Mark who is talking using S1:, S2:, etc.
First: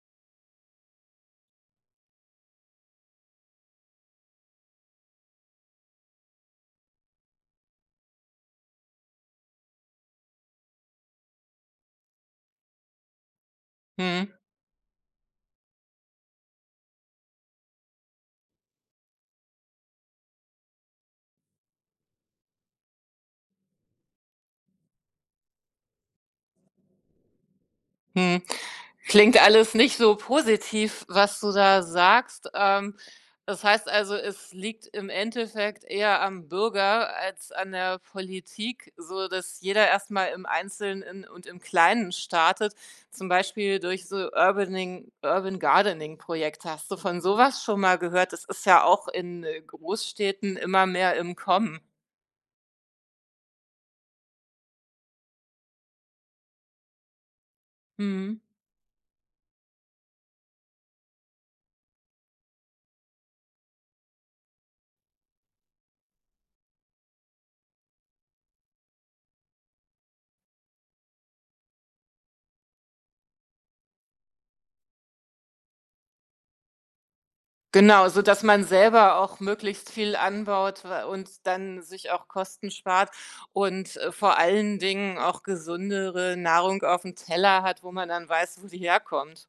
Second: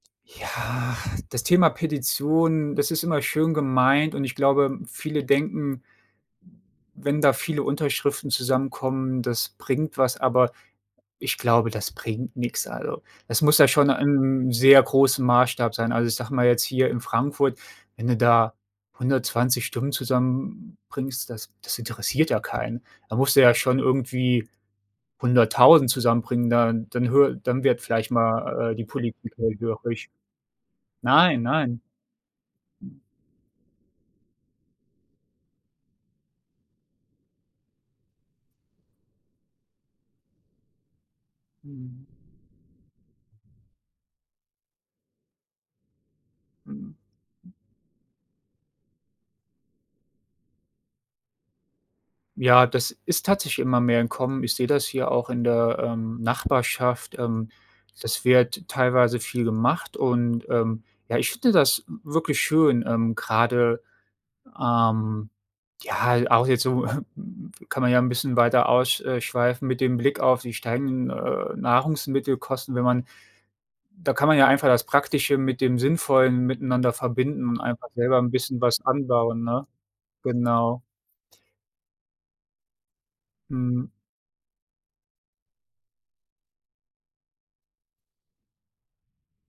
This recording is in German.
S1: Ja, das Thema Petition, das ist immer schön gemeint und ich glaube, viele denken, w wenn da viele Unterschriften zusammenkommen, das bringt was, aber ich glaube, das bringt nix. Also, das muss ja schon in
S2: Mhm.
S1: 'nem sehr großem Maßstab sein. Also, ich sage mal jetzt hier in Frankfurt, wenn du da 120 Stimmen zusammenbringst, das das interessiert ja keinen. Da musst du ja schon irgendwie 100.000 zusammenbringen, dann dann höre dann wird vielleicht
S2: Hm,
S1: mal, äh, die Politik
S2: klingt alles nicht
S1: hellhörig.
S2: so positiv, was
S1: Nein,
S2: du
S1: nein.
S2: da sagst. Ähm, das heißt also, es liegt im Endeffekt eher am Bürger als an der Politik, so dass jeder erst mal im Einzelnen und im
S1: Mhm.
S2: Kleinen startet, zum Beispiel durch so Urbaning Urban-Gardening-Projekte. Hast
S1: Mhm.
S2: du von so was schon mal gehört? Das ist ja auch in, äh, Großstädten immer mehr im Kommen.
S1: Ja, das ist tatsächlich immer mehr im Kommen. Ich sehe das hier auch in der, ähm, Nachbarschaft, ähm, das
S2: Mhm.
S1: wird teilweise viel gemacht und, ähm, ja, ich finde das w wirklich schön, ähm, grade, ähm, ja, auch jetzt so m m kann man ja 'n bisschen weiter aus äh, schweifen mit dem Blick auf die steigenden, äh, Nahrungsmittelkosten, wenn man da kann man ja einfach das Praktische mit dem Sinnvollen miteinander verbinden und einfach
S2: Genau,
S1: selber 'n
S2: sodass
S1: bisschen
S2: man
S1: was
S2: selber auch
S1: anbauen, ne?
S2: möglichst viel
S1: Genau.
S2: anbaut wa und dann sich auch Kosten spart
S1: Mhm.
S2: und, äh, vor allen Dingen auch gesündere Nahrung aufm Teller hat, wo man dann weiß, wo sie herkommt.